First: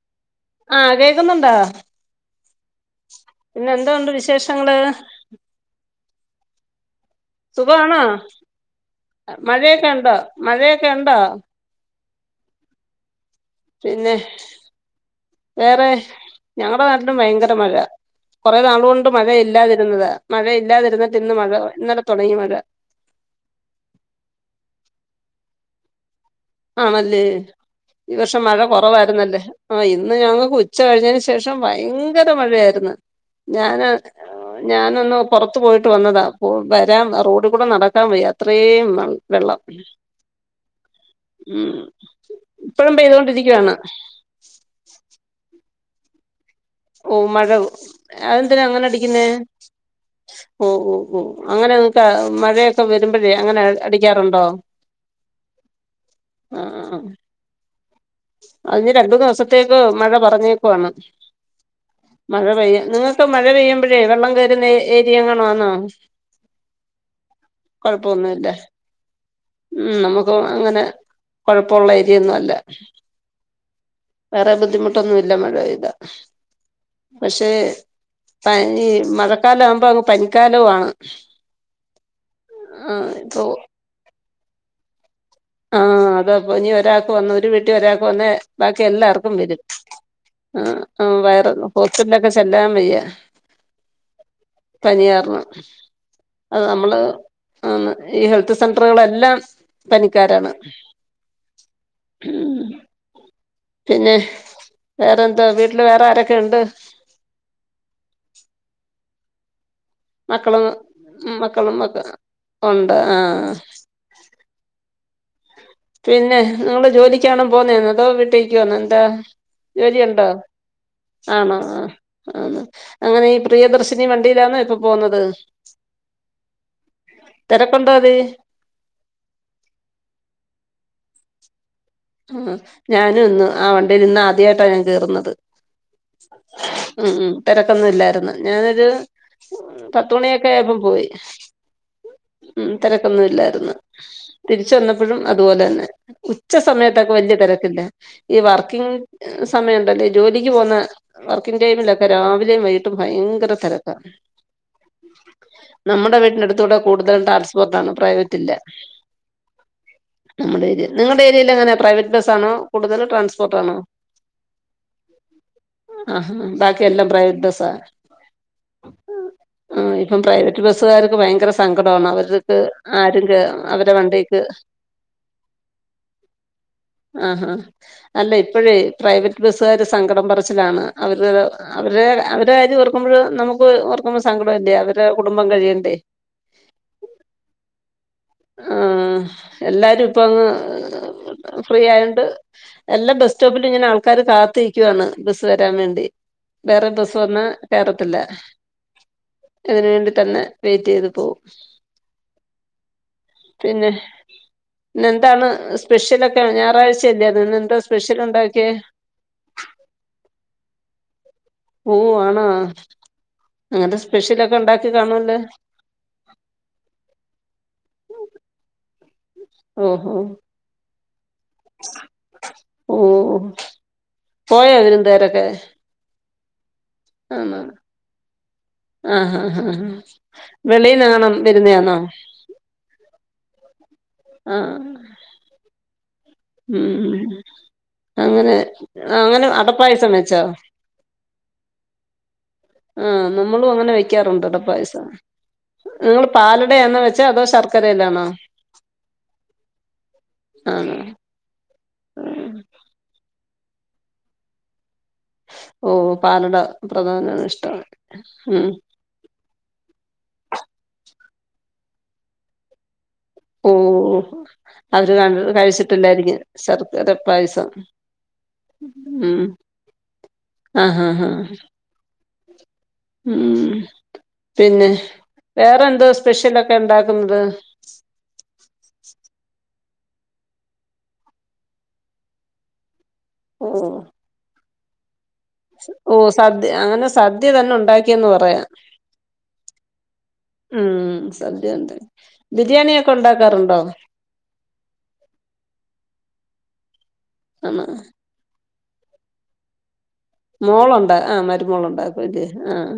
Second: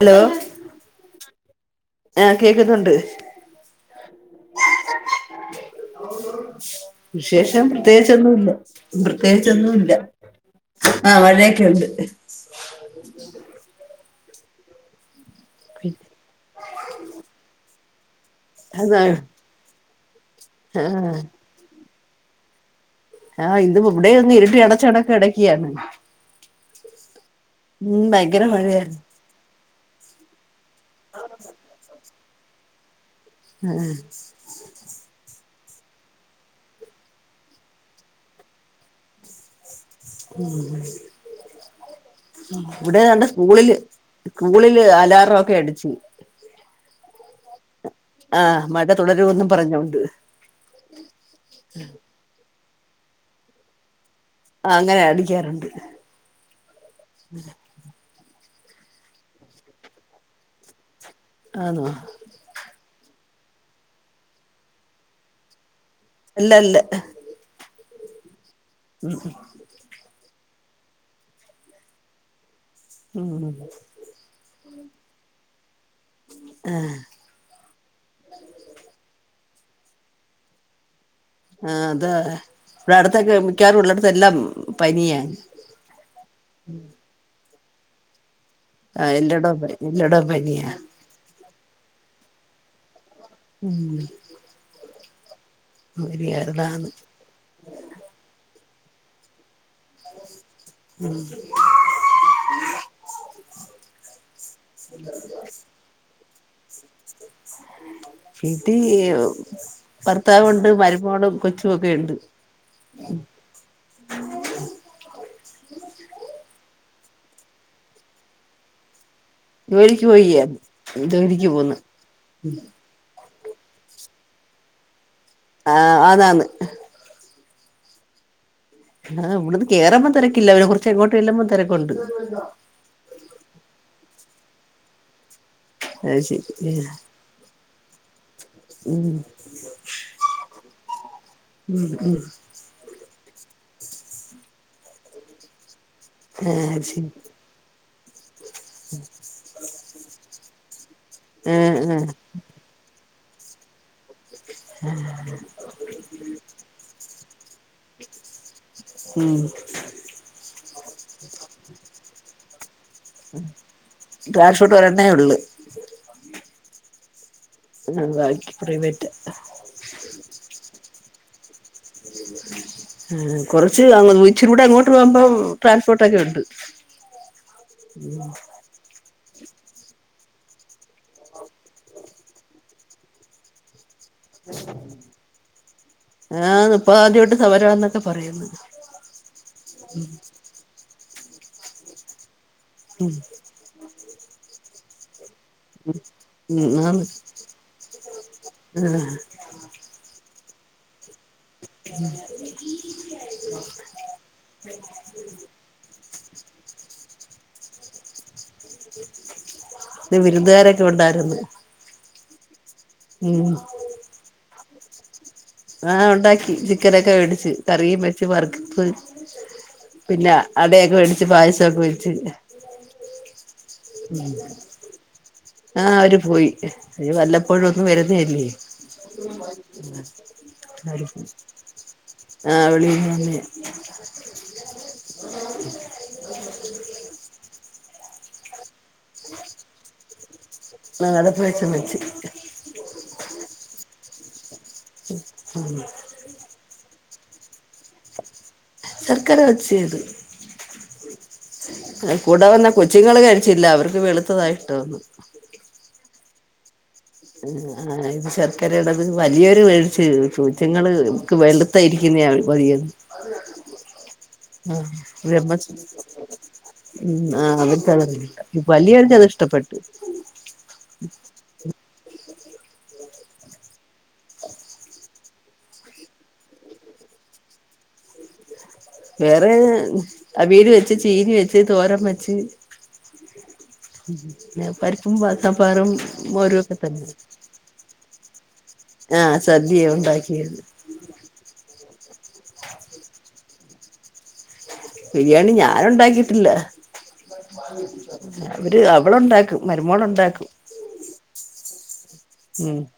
Hello ആഹ കേക്കുന്നുണ്ടോ ആഹ് കേക്കുന്നുണ്ട് പിന്നെ എന്താണ്ട് വിശേഷങ്ങള് വിശേഷം സുഖാണോ പ്രത്യേകിച്ചൊന്നുമല്ല മഴയൊക്കെ പ്രത്യേകിച്ചൊന്നുമല്ല ഉണ്ടോ മഴയൊക്കെ ആ ഉണ്ടോ മഴയൊക്കെ ഉണ്ട് ശ്ഹ് പിന്നെ വേറെ ഞങ്ങളുടെ നാട്ടിലും ഭയങ്കര മഴ കുറെ നാള കൊണ്ട് അതാണ് മഴ ഇല്ലാതിരുന്നത് മഴ ഇല്ലാതിരുന്നിട്ട് ആഹ് ഇന്ന് മഴ ഇന്നലത്തെ തുടങ്ങി വരാ ആഹ് ഇത് ഇവിടെ ഒന്ന് ഇരിട്ട് അടച്ചണക്ക ഇടക്കിയാണ് ആണല്ലേ ഈ വർഷം മഴ മഴയായിരുന്നു കൊറവായിരുന്നല്ലേ ആ ഇന്ന് ഞങ്ങൾക്ക് ഉച്ച കഴിഞ്ഞതിന് ശേഷം ഭയങ്കര മഴയായിരുന്നു ഞൻ ഞാനൊന്ന പുറത്തു പോയിട്ട് വന്നതാ വരാൻ റോഡ് കൂടെ നടക്കാൻ വയ അത്രയും വെള്ളം ഉം ഉ ഇവിടെ നണ്ട് സ്കൂളില് സ്കൂളില് അലാറം ഒക്കെ അടിച്ച് ഓ മത അതെന്തിനാ ആഹ് അങ്ങനെ മഴ അടിക്കുന്ന തുടരുമെന്നും പറഞ്ഞോണ്ട് ഓ ഓ ഓ അങ്ങനെ മഴയ വരുമ്പോഴേ അങ്ങനെ അടിക്കാറുണ്ടോ ആഹ് അങ്ങനെ അടിക്കാറുണ്ട് ആ അതിന് രപ ദിവസത്തേക്ക് മഴ പറഞ്ഞേക്കുവയാണ് ആന്നോ മഴ പെയ്യ നിങ്ങ ഇപ്പൊ മഴ പെയ്യുമ്പൊഴേ വെള്ളം കേരുന്നെ ഏരിയ എങ്ങാണു ആന്നാ ഇല്ല ഇല്ല കൊഴപ്പൊന്നുവില്ല ഉം [unintelligible] അങ്ങനെ കൊഴപ്പവുള്ള ഏരിയൊന്നുവല്ല. വേറെ ബുദ്ധിമുട്ടൊന്നുവില്ല മഴപെയ്ത പക്ഷേ പനി മഴക്കാലാവുമ്പോ അങ്ങ് പനിക്കാലവുവാണ്. ആ അതാ ഇവിടുത്തൊക്കെ ഇപ്പൊ മിക്കവാറും ഉള്ളടത്തെല്ലാം പനിയ. ആ അതാ പനി ഒരാൾക്ക് വന്ന ഒരു വീട്ടി ഒരാൾക്ക് വന്നാ ബാക്കി ആഹ് എല്ലാവർക്കും വരും എല്ലാടോം എല്ലാടോം പനിയാ ആ വൈറല ഹോസ്പിറ്റലിലൊക്കെ ചെല്ലാൻ വെയ്യാ ഉം പനിയാർണം അത് നമ്മള് ഈ ഹെൽത്ത് സെന്ററുകളൾ എല്ലാം കാരാണ് [unintelligible] പിന്നെ വേറെന്താ വീട്ടില് വേറെ ആരൊക്കെയുണ്ട് വീട്ടിൽ മക്കളും ഭർത്താവുണ്ട് മരുമോളു മക്കളും മക്ക കൊച്ചുമൊക്കെയിണ്ട്. ഉണ്ട് ആഹ് പിന്നെ നിങ്ങള് ജോലിക്കാണോ പോവുന്നേന്ന് അതോ വീട്ടിനിക്കാണോ എന്താ ജോലിക്ക് ജോലിയുണ്ടോ പോയിയാ ജോലിക്ക് ആണോ പോന്ന് ആ ആ അങ്ങനെയിപ്പം പ്രിയദർശിനി വണ്ടിയിലാണോ ഇപ്പൊ പോവുന്നത്. ആ ആന് ആന്ന് തിരക്കുണ്ടോ അതിൽ ആ ഇവ്ട്ന്ന് കേ ആ ഞാനും ഇന്ന് ആ വണ്ടയിലിന്ന് ആദ്യായിട്ടാ ഞാൻ കേറുന്നത്. ശൺ [unintelligible] ഉം ഉം തെരക്കൊന്നുവില്ലായ്ർന്ന് ഞാനൊരു പത്തുമണിയൊക്കെ ആയപ്പം പോയി. ഉം തെരക്കൊന്നുവില്ലായർന്ന് തിരിച്ച് ആ വന്ന ശരി സമയത്തൊക്കെ വല്യ തെരക്കില്ല ഈ വർക്കിങ് സമയണ്ടല്ലേ ഈ ജോലിക്ക് പോവുന്ന ആ വർക്കിങ് ആ ടൈമിലൊക്കെ രാവിലെയും വൈകിട്ടും ഭയങ്കര തെരക്കാ. നമ്മുടെ വീട്ടിനടുത്തൂടെ കൂടുതലും ട്രാൽസ്പോർട്ടാണ് പ്രൈവറ്റില്ല ഉം [inaudible] നിങ്ങടെ ഏ ര്യയിലെങ്ങനാ പ്രൈവറ്റ് ബസ്സാണോ കൂടുതല് ട്രാൻസ്പോർട്ടാണോ ട്രാൻസ്പോർട്ട് ഒരെണ്ണേ ഉള്ളു ആഹ ബാക്കി എല്ലാം പ്രൈവറ്റ് ബസ് ആ ബാക്കി പ്രൈവറ്റ് ആ ഇപ്പം പ്രൈവറ്റ് ബസ്സ്കാര് സങ്കടവാണ് അവർക്ക് ആരും കേ കുറച്ച് അവരടെ വണ്ടീക്ക് ഇച്ചിരി കൂടെ അങ്ങോട്ട് പോകുമ്പം ട്രാൻസ്പോർട്ട് ഒക്കെ ഉണ്ട് ആഹാ അല്ല ഇപ്പോഴേ പ്രൈവറ്റ് ബസ്സുകാര് സങ്കടം പറച്ചിലാണ് അവരൊരു അവരെ അവരെ കാര്യം ഓർക്കുമ്പോഴ നമുക്ക് ഓർ കുമ്പോ സങ്കടവല്ലേ അവരെ കുടുംബം കഴിയണ്ടേ. ആന്ന് ഇപ്പ ആദ്യമായിട്ട് സമരമാന്നൊക്കെ പറയുന്നു ആഹ എല്ലാരും ഇപ്പ അങ്ങ് ഫ്രീ ആയോണ്ട് എല്ലാ ബസ്സ്റ്റോപ്പിലും ഇങ്ങനെ ആൾക്കാര് കാത്തിരിക്കുവാണ് ബസ്സ് വരാൻ വേണ്ടി ഉം വേറെ ആന്ന് ബസ് വന്നാ കേറത്തില്ല ആ അതിന് വേണ്ടി തന്നെ വെയിറ്റ് ചെയ്തു [unintelligible] പിന്നെ പിന്നെന്താണ് സ്പെ ഷ്യലൊക്കെ ഞായറാഴചയല്ലേയത് ഇന്ന് എന്താ സ്പെഷ്യലുണ്ടാ ന്ന് വിരുന്നുകാരൊക്കെ ഉണ്ടായിരുന്ന് ഓ ആണാ അങ്ങനത്തെ സ്പെഷ്യലൊക്കെ ഉണ്ടാക്കി കാണുവല്ലോ ആ ഉണ്ടാക്കി ചിക്കനൊക്കെ മേടിച്ച് കറിയും വെച്ച് വറുക്കത്ത് ഓഹോ പിന്നെ അടയൊക്കെ മേടി പായസൊക്കെ വെച്ച് പോയ വിരുന്ന് കാരൊക്കെ ആ അവര് പോയി അ ആണോ വല്ലപ്പോഴും ഒന്നും വരുന്നല്ലേ ആഹ് ആ ആ വെളി നണം വരുന്നതാണോ ആവിളി തന്നെ ആഹ ഉം അങ്ങനെ അങ്ങനെ അടപ്പായസ വെച്ചോ [unintelligible] ആ നമ്മളും അങ്ങനെ വെക്കാറുണ്ട് അട പായസ നിങ്ങള് പാലടയാ വെച്ച അതോ ശർ ർക്കര വച്ച ആണോ ആഹ് കൂടെ വന്ന കൊച്ചുങ്ങള്ൾ കഴിച്ചില്ല അവർക്ക് വെളുത്തതായിട്ട് ഓ പാലട പ്രധാനാണ് ഇഷ്ടം ആ ഇത് ഉം ശർക്കാരടത് വലിയൊരു മേടിച്ച് കൊച്ചുങ്ങള്ക്ക് വെ യിരിക്കുന്ന പറയ ഓഹ് അവര് കണ്ട് കഴിച്ചിട്ടില്ലായിരിക്കും ശർക്കര പായസം [unintelligible] വലിയർക്ക അത് ഉം ഇഷ്ടപ്പെട്ടു ആഹ് ആഹ് ആഹ് ഉം പിന്നെ വേറെ എന്തോ സ്പെഷ്യലൊക്കെ ഉണ്ടാക്കുന്നത് വേറെ വീട് വെച്ച് ചീനി വെച്ച് തോരം വെച്ച് ഓഹ് പരിപ്പും പാ ഓ സദ്യ അങ്ങനെ സദ്യ തന്നെ ഉണ്ടാക്കിയന്ന് പറയാം ആഹ് സദ്യയാ ഉണ്ടാക്കിയത് ഉം സദ്യണ്ട് ബിരിയാണിയൊക്കെ ഉണ്ടാക്കാറുണ്ടോ ബിരിയാണി ഞാന് ഉണ്ടാക്കിയിട്ടില്ല ആണോ അവര് അവള് ഉണ്ടാക്കും മരുമോള് മോളുണ്ട് ആ മരുമോളുണ്ട് അതെ ഉം ആഹ്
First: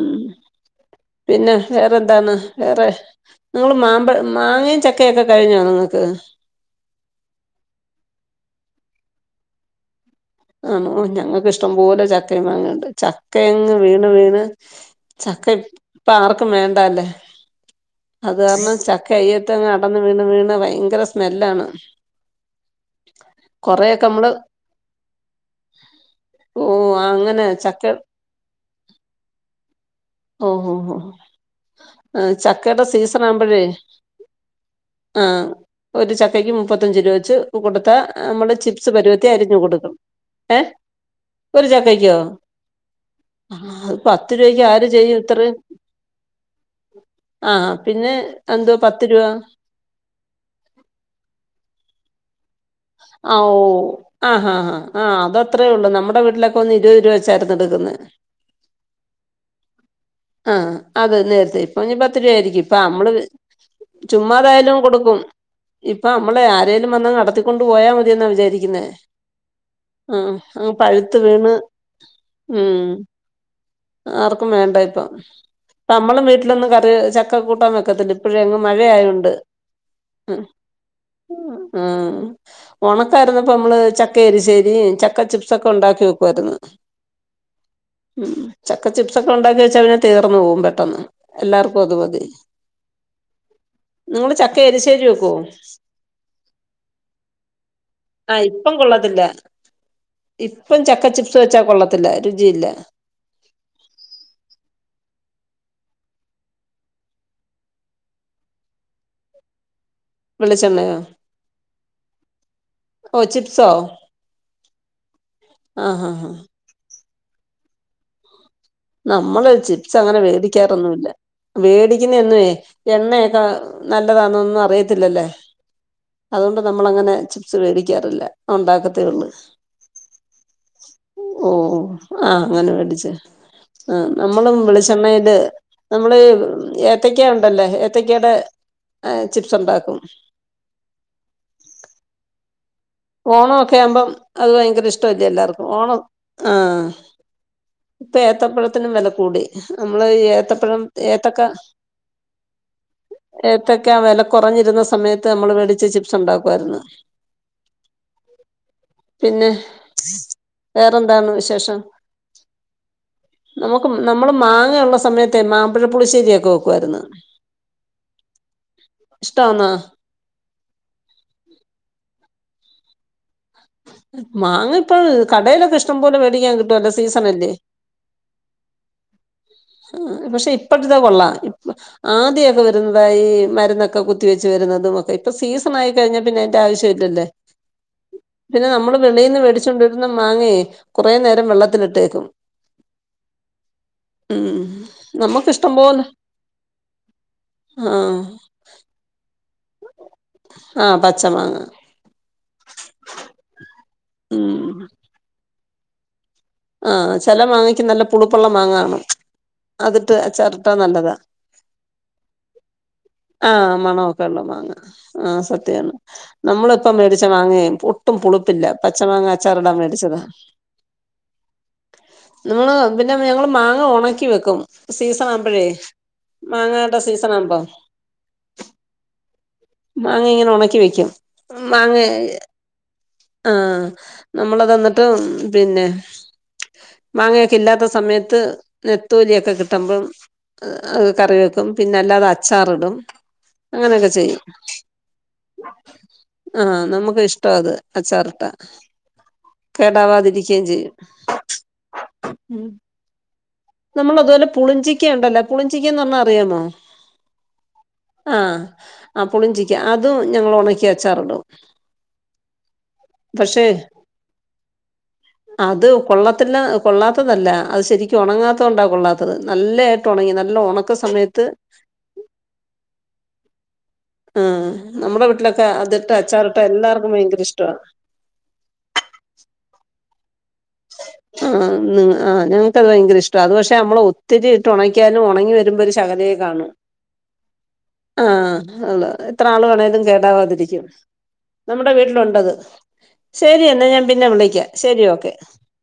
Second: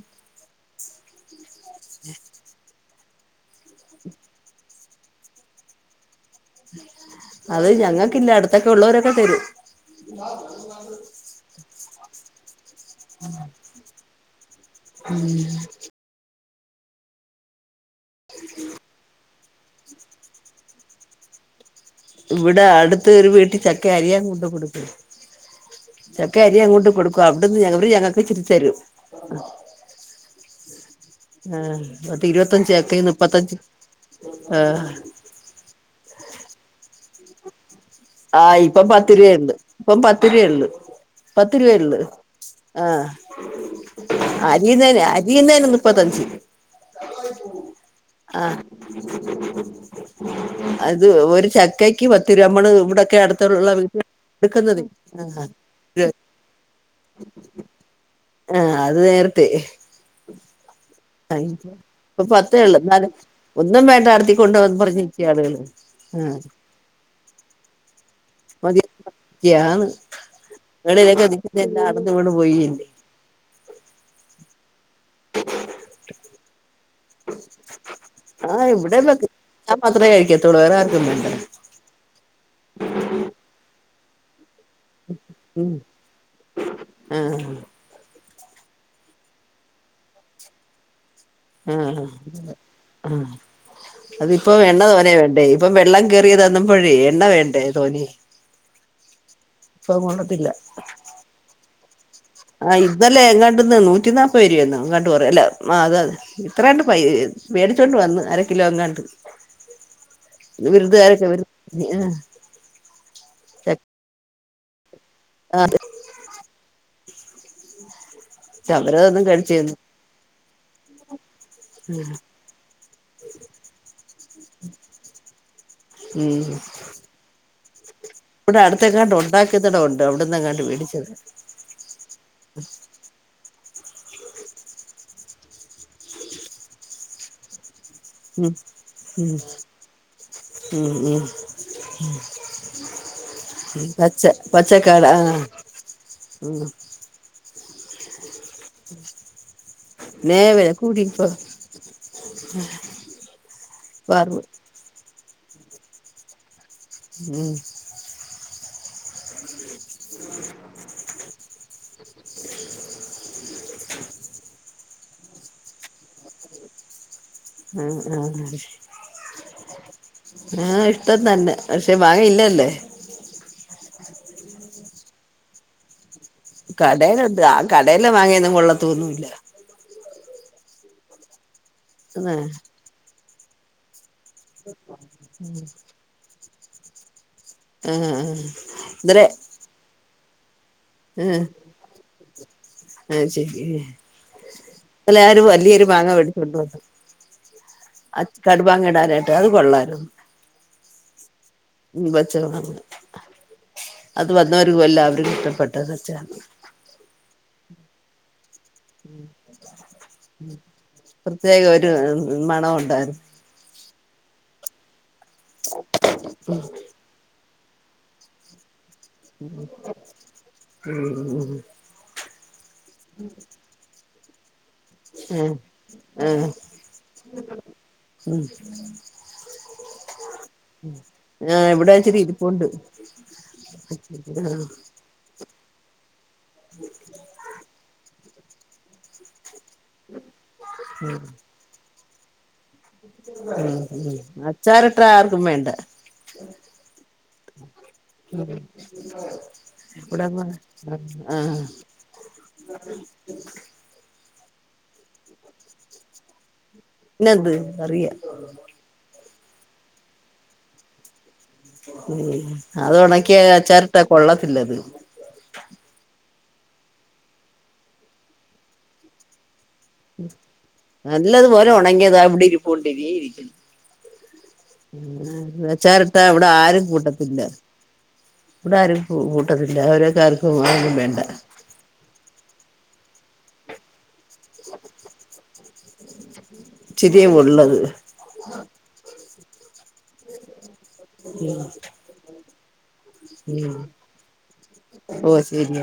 ഉം പിന്നെ വേറെന്താണ് വേറെ നിങ്ങള് മാമ്പഴ മാങ്ങയും ചക്കൊക്കെ കഴിഞ്ഞോ നിങ്ങൾക്ക് അത് ഞങ്ങൾക്കില്ല അടുത്തൊക്കെ ഉള്ളവരൊക്കെ തരും ആണോ ഞങ്ങൾക്ക് ഇഷ്ടം പോലെ ചക്കയും മാങ്ങേണ്ട് ചക്ക എങ്ങ് വീണ് വീണ് ചക്ക പാർ ക്കും വേണ്ടല്ലേ അത് കാരണം ചക്ക ഇങ് അടന്ന് വീണ് വീണ് ഭയങ്കര സ്മെല്ലാണ് ഇവിടെ അടുത്ത ഒരു വീട്ടിൽ ചക്ക കൊറെയൊക്കെ അരിയാൻ നമ്മള് കുടു കൊടുക്കും ചക്കെ അരി ഓ അങ്ങോട്ട് കൊടുക്കും അങ്ങനെ അവിടന്ന് ഞങ്ങ ചക്ക ഞങ്ങൾക്ക് ചിരി തരും ശ്ഹ് ഓഹോ ഓ ഇരുപത്തഞ്ച് ചക്കയുടെ ചക്കയും സീസൺ മുപ്പത്തഞ്ച് ആവുമ്പോഴേ ആഹ് ആഹ് ഒരു ചക്കയ്ക്ക് മുപ്പത്തഞ്ച് രൂപ വെച്ച് കൊട് ആഹ് ഇപ്പ പത്ത് രൂപ ഉണ്ട് ഇപ്പം പത്ത് രൂപ ഏ ഉണ്ട് പത്ത് ഒരു രൂപ ഉള്ള് ചക്കയ്ക്കോ ആഹ് ആ അത് പത്ത് [unintelligible] രൂപയ്ക്ക് ആര് ചെയ്യും ഇത്രയും അരിഞ്ഞേന് മുപ്പത്തഞ്ച് ആ പിന്നെ ആ എന്തോ പത്ത് രൂപ അത് ഒരു ചക്കക്ക് പ ഓ ആഹ് ആ ആ ആഹ് അതത്രേ ഉള്ളു നമ്മുടെ വീട്ടിലൊക്കെ ഒന്ന് ഇരുപത് രൂപ വെച്ചായിർന്ന് എടുക്കുന്നത് ആ അത് നേരത്തെ ആഹ് അതെ നേരത്തെ ഇപ്പൊ പത്ത് രൂപ പത്തേ ആായിരിക്കും ഇപ്പ ഉള്ളൂ എന്നാലും നമ്മള് ഒന്നും വേണ്ട നടത്തി ചുമ്മാതായാലും കൊണ്ടുപോവാന്ന് കൊടുക്കും പറഞ്ഞിരിക്ക ആളുകള് ഇപ്പ ആ നമ്മള് ആരേലും വന്ന് നട കൊണ്ട് പോയാൽ മതി എന്ന മതി വിചാരിക്കുന്നേ ആ പഴുത്ത് വീണ് എല്ലാ അട്ന്ന് വീണ് പോയിേ ഉം ആർക്കും വേണ്ട ഇപ്പ നമ്മളും വീട്ടിലൊന്ന് കറി ചക്ക കൂട്ടാൻ വെക്കത്തില്ല ഇപ്പോഴ ആ അങ്ങ് ഇവിടെ മഴയായോണ്ട് ഞാൻ മാത്രേ കഴിക്കത്തോള്ളൂ വേറെ ആർക്കൊന്നും വേണ്ട ഉണക്കായിരുന്നപ്പോ നമ്മള് ചക്കരി ശ ചക്ക ചിപ്സ് ഒക്കെ ഉം ഉണ്ടാക്കി വെക്കുവായിരുന്നു ആ ഉം ചക്ക ചിപ്സ് ഒക്കെ ഉണ്ടാക്കി വെച്ചാ വെ തീർന്നു പോവും പെട്ടെന്ന് എല്ലാർക്കും അത് ആഹ് മതി ആ ആഹ് നിങ്ങള് അതിപ്പോ ചക്ക എണ്ണ എരിശ്ശേരി തോനെ വെക്കോ വേണ്ടേ ഇപ്പം വെള്ളം കേയറിയത് തന്ന്പഴേ എണ്ണ വേണ്ടേ തോന്നെ അല്ല ഇപ്പൊ കൊള്ളത്തില്ല കൊള്ളത്തില്ല രുചിയില്ല ആ ഇതല്ലേ കണ്ടിന്ന് നൂറ്റി നാപ്പത് രൂപേന്നോ കണ്ട ല്ല ആ അതെ അതെ ഇത്രണ്ട് പൈ മേടിച്ചോണ്ട് വന്ന് അരക്കിലോ എങ്ങാണ്ട് വെളിച്ചെണ്ണയോ വിരുദാരൊക്കെ ആ ഓ ചിപ്സോ ആഹ് ഹ ഹ അവരതൊന്നും നമ്മള് കഴിച്ചേന്ന് ചിപ്സ് അങ്ങനെ വേടിക്കാറൊന്നുല്ല വേടിക്കുന്ന എന്നുവേ എണ്ണയൊക്കെ നല്ലതാണൊന്നും അറിയത്തില്ലല്ലേ ഉം അതുകൊണ്ട് നമ്മള് അങ്ങനെ ചി [unintelligible] ഇവിടെ ണ്ടാക്കത്ത അടുത്തെങ്ങാണ്ട് ഉള്ളു ഉണ്ടാക്കുന്നിടം ഉണ്ട് അവിടന്നെങ്ങാണ്ട് മേടിച്ചത് ഓഹ് ആഹ് അങ്ങനെ പഠിച്ച ആഹ് നമ്മളും വെളിച്ചെണ്ണയില് നമ്മള് ഏത്തക്ക ഉണ്ടല്ലേ ഏ ത്തക്ക്യേടെ ഉം ഉം ചിപ്സ് ഉണ്ടാക്കും. ഉം ഉം ഓണോക്കെ ആവുമ്പം പച്ച അത് ഭയങ്കര പച്ചക്കാട ഇഷ്ടല്ലെ ആ എല്ലാർക്കും ഓണം. ഉം ആഹ് ഇപ്പൊ ഏത്തപ്പഴത്തിനും വില കൂടി. അമ്മള് ഇ നേ വില ഏത്തപ്പഴം കൂടി ഇപ്പൊ ഏത്തക്ക ഏത്തക്കാ വില വറവ് കുറഞ്ഞിരുന്ന സമയത്ത് നമ്മൾ വേടിച്ച് ചിപ്സ് ഉണ്ടാക്കു ആയിരുന്നു. ഉം പിന്നെ വേറെന്താണ് വിശേഷം? നമുക്ക് നമ്മള് മാങ്ങ ഉള്ള സമയത്തെ മാമ്പഴപ്പുളിശ്ശേരിയൊക്കെ വെക്കു ആയിരുന്നു. ആ ഇഷ്ടാന്നാ ഏഹ് ഇഷ്ടം തന്നെ പക്ഷെ മാങ്ങ ഇല്ലല്ലേ. മാങ്ങ ഇപ്പോ കടയിലൊക്കെ ഇഷ്ടം പോലെ വെ കടേല്ണ്ട് ആഹ് കടേലെ മാങ്ങയൊന്നും കൊള്ളത്തൊന്നുംല്ല. ഉം പക്ഷെ ഇപ്പൾത്ത്ത്തെ കൊള്ളാം. ആ ആദ്യൊക്കെ വരുന്നതായി ഈ മരുന്നൊക്കെ കു കത്തി വെച്ച് വരുന്നതും ഒക്കെ ഇപ്പ സീസൺ ആയി കഴിഞ്ഞാ പിന്നെ അയിന്റെ ആവശ്യം ഇല്ല ല്ലേ. ആഹ് ആഹ് പിന്നെ നമ്മള് വെളയിൽന്ന് മേടിച്ചോണ്ടോരുന്ന മാങ്ങയെ കുറേ എഹ് നേരം വെള്ളത്തിലിട്ടേക്കും ആഹ് ശരി ഉം ന്നെലെ യാരു നമുക്ക് ഇഷ്ടം വലിയൊരു പോലെ മാങ്ങ വേടിച്ചോണ്ടു വന്നു. ആഹ് അച് കടുമാങ്ങ ഇടാനായിട്ട് അത് കൊള്ളാര് ആഹ് പച്ച മാങ്ങ ഉം പച്ച [unintelligible] അത് വന്നവരു ഉം എല്ലാവരുക്കു ഇഷ്ട്ടപെട്ട [unintelligible] ച്ച് നല്ല പുളു അച്ചാറിട്ടാ നല്ലതാ പ്രത്യേക ഒരു മണൊ ഉണ്ടായിരുന്നു. ആഹ് മണോ പള്ള മാങ്ങ ആഹ് സത്യാണ്. നമ്മളിപ്പ മേടിച്ച വാങ്ങേ ഒട്ടും പുളിപ്പില്ല. പച്ച മാങ്ങ അച്ചാറ് ടാം മേടിച്ചതാ. നമ്മള് പിന്നെ ഞങ്ങള് മാങ്ങ ഉണക്കി വെക്കും സീസൺ ആഹ് ആവുമ്പോഴേ ആഹ് മാങ്ങാനണ്ട സീസൺ ആവുമ്പോ മാങ്ങ ഇങ്ങനെ ഉണക്കി വെക്കും ആഹ് ഇവിടെ മാങ്ങ ഇച്ചിരി ഇരിപ്പുണ്ട് ആഹ് ആഹ് നമ്മള എനിട്ട് പിന്നെ മാങ്ങയൊക്കെ ഇല്ലാത്ത സമയത്ത് നെത്തോലിയൊക്കെ കി ട്ടുമ്പും അയ് കറി വെക്കും പിന്നെ അല്ലാത അ ഉം അച്ചാറിട്ട ആർക്കും വേണ്ട ആഹ് നമ്മുക്ക് ഇഷ്ട്ടാ അത് അച്ചാറിട്ട ഇവിടെങ്ങ കേടാവാതിരിക്കുകയും ചെയ്യും ആഹ് ഉം നമ്മൾ അതുപോലെ പുളിഞ്ചിക്ക ഉണ്ടല്ലോ പുളിഞ്ചിക്ക എന്ന് പറഞ്ഞാൽ അറിയാമോ പിന്നെ അത് അറിയാ ആഹ് ആ പുളിഞ്ചിക്ക അതും ഞങ്ങൾ ഉണക്കി അച്ചാറ് ഇടും ഉം അത് ഉണക്കിയ പക്ഷെ അച്ചാരിട്ടാ കൊള്ളത്തില്ലത് അത് കൊള്ളത്തില്ല കൊള്ളാത്തതല്ല അത് ശരിക്കും ഉണങ്ങാത്തത് കൊണ്ടാണ് കൊള്ളാത്തത് നല്ലതായിട്ട് ഉണങ്ങി നല്ല ഉണക്ക സമയത്ത് നല്ലതുപോലെ ഉണങ്ങിയതാ ഇവിടെ ഇരിപ്പുണ്ട് ഇതേ ഇരിക്കുന്നു ആഹ് നമ്മുടെ വീട്ടിലൊക്കെ അതിട്ട് അച്ചാറിട്ടാ ഇവിടെ അച്ചാറിട്ട ആരും എല്ലാവർക്കും കൂട്ടത്തില്ല ഭയങ്കര ഇഷ്ടവാ ഇവിടെ ആരും കൂട്ടത്തില്ല അവരെ ആഹ് ആഹ് ഞങ്ങക്കത് ഭയങ്കര ഇഷ്ട്ടാ അത് പക്ഷെ നമ്മളെ ഒ തിരിട്ട ഉണയ്ക്കാലും ഉണങ്ങി വരുമ്പോ ഒരു ശകലെ ഇച്ചിരിയേ ഉള്ളത് ആ ഉള്ള എത്ര നാള് വേണേലും കേടാവാതിരിക്കും നമ്മുടെ വീട്ടിലുണ്ടത് ശരി എന്നെന്നാ ഞാൻ പിന്നെ വിളിക്കാം ശരി ഓക്കെ പിന്നെ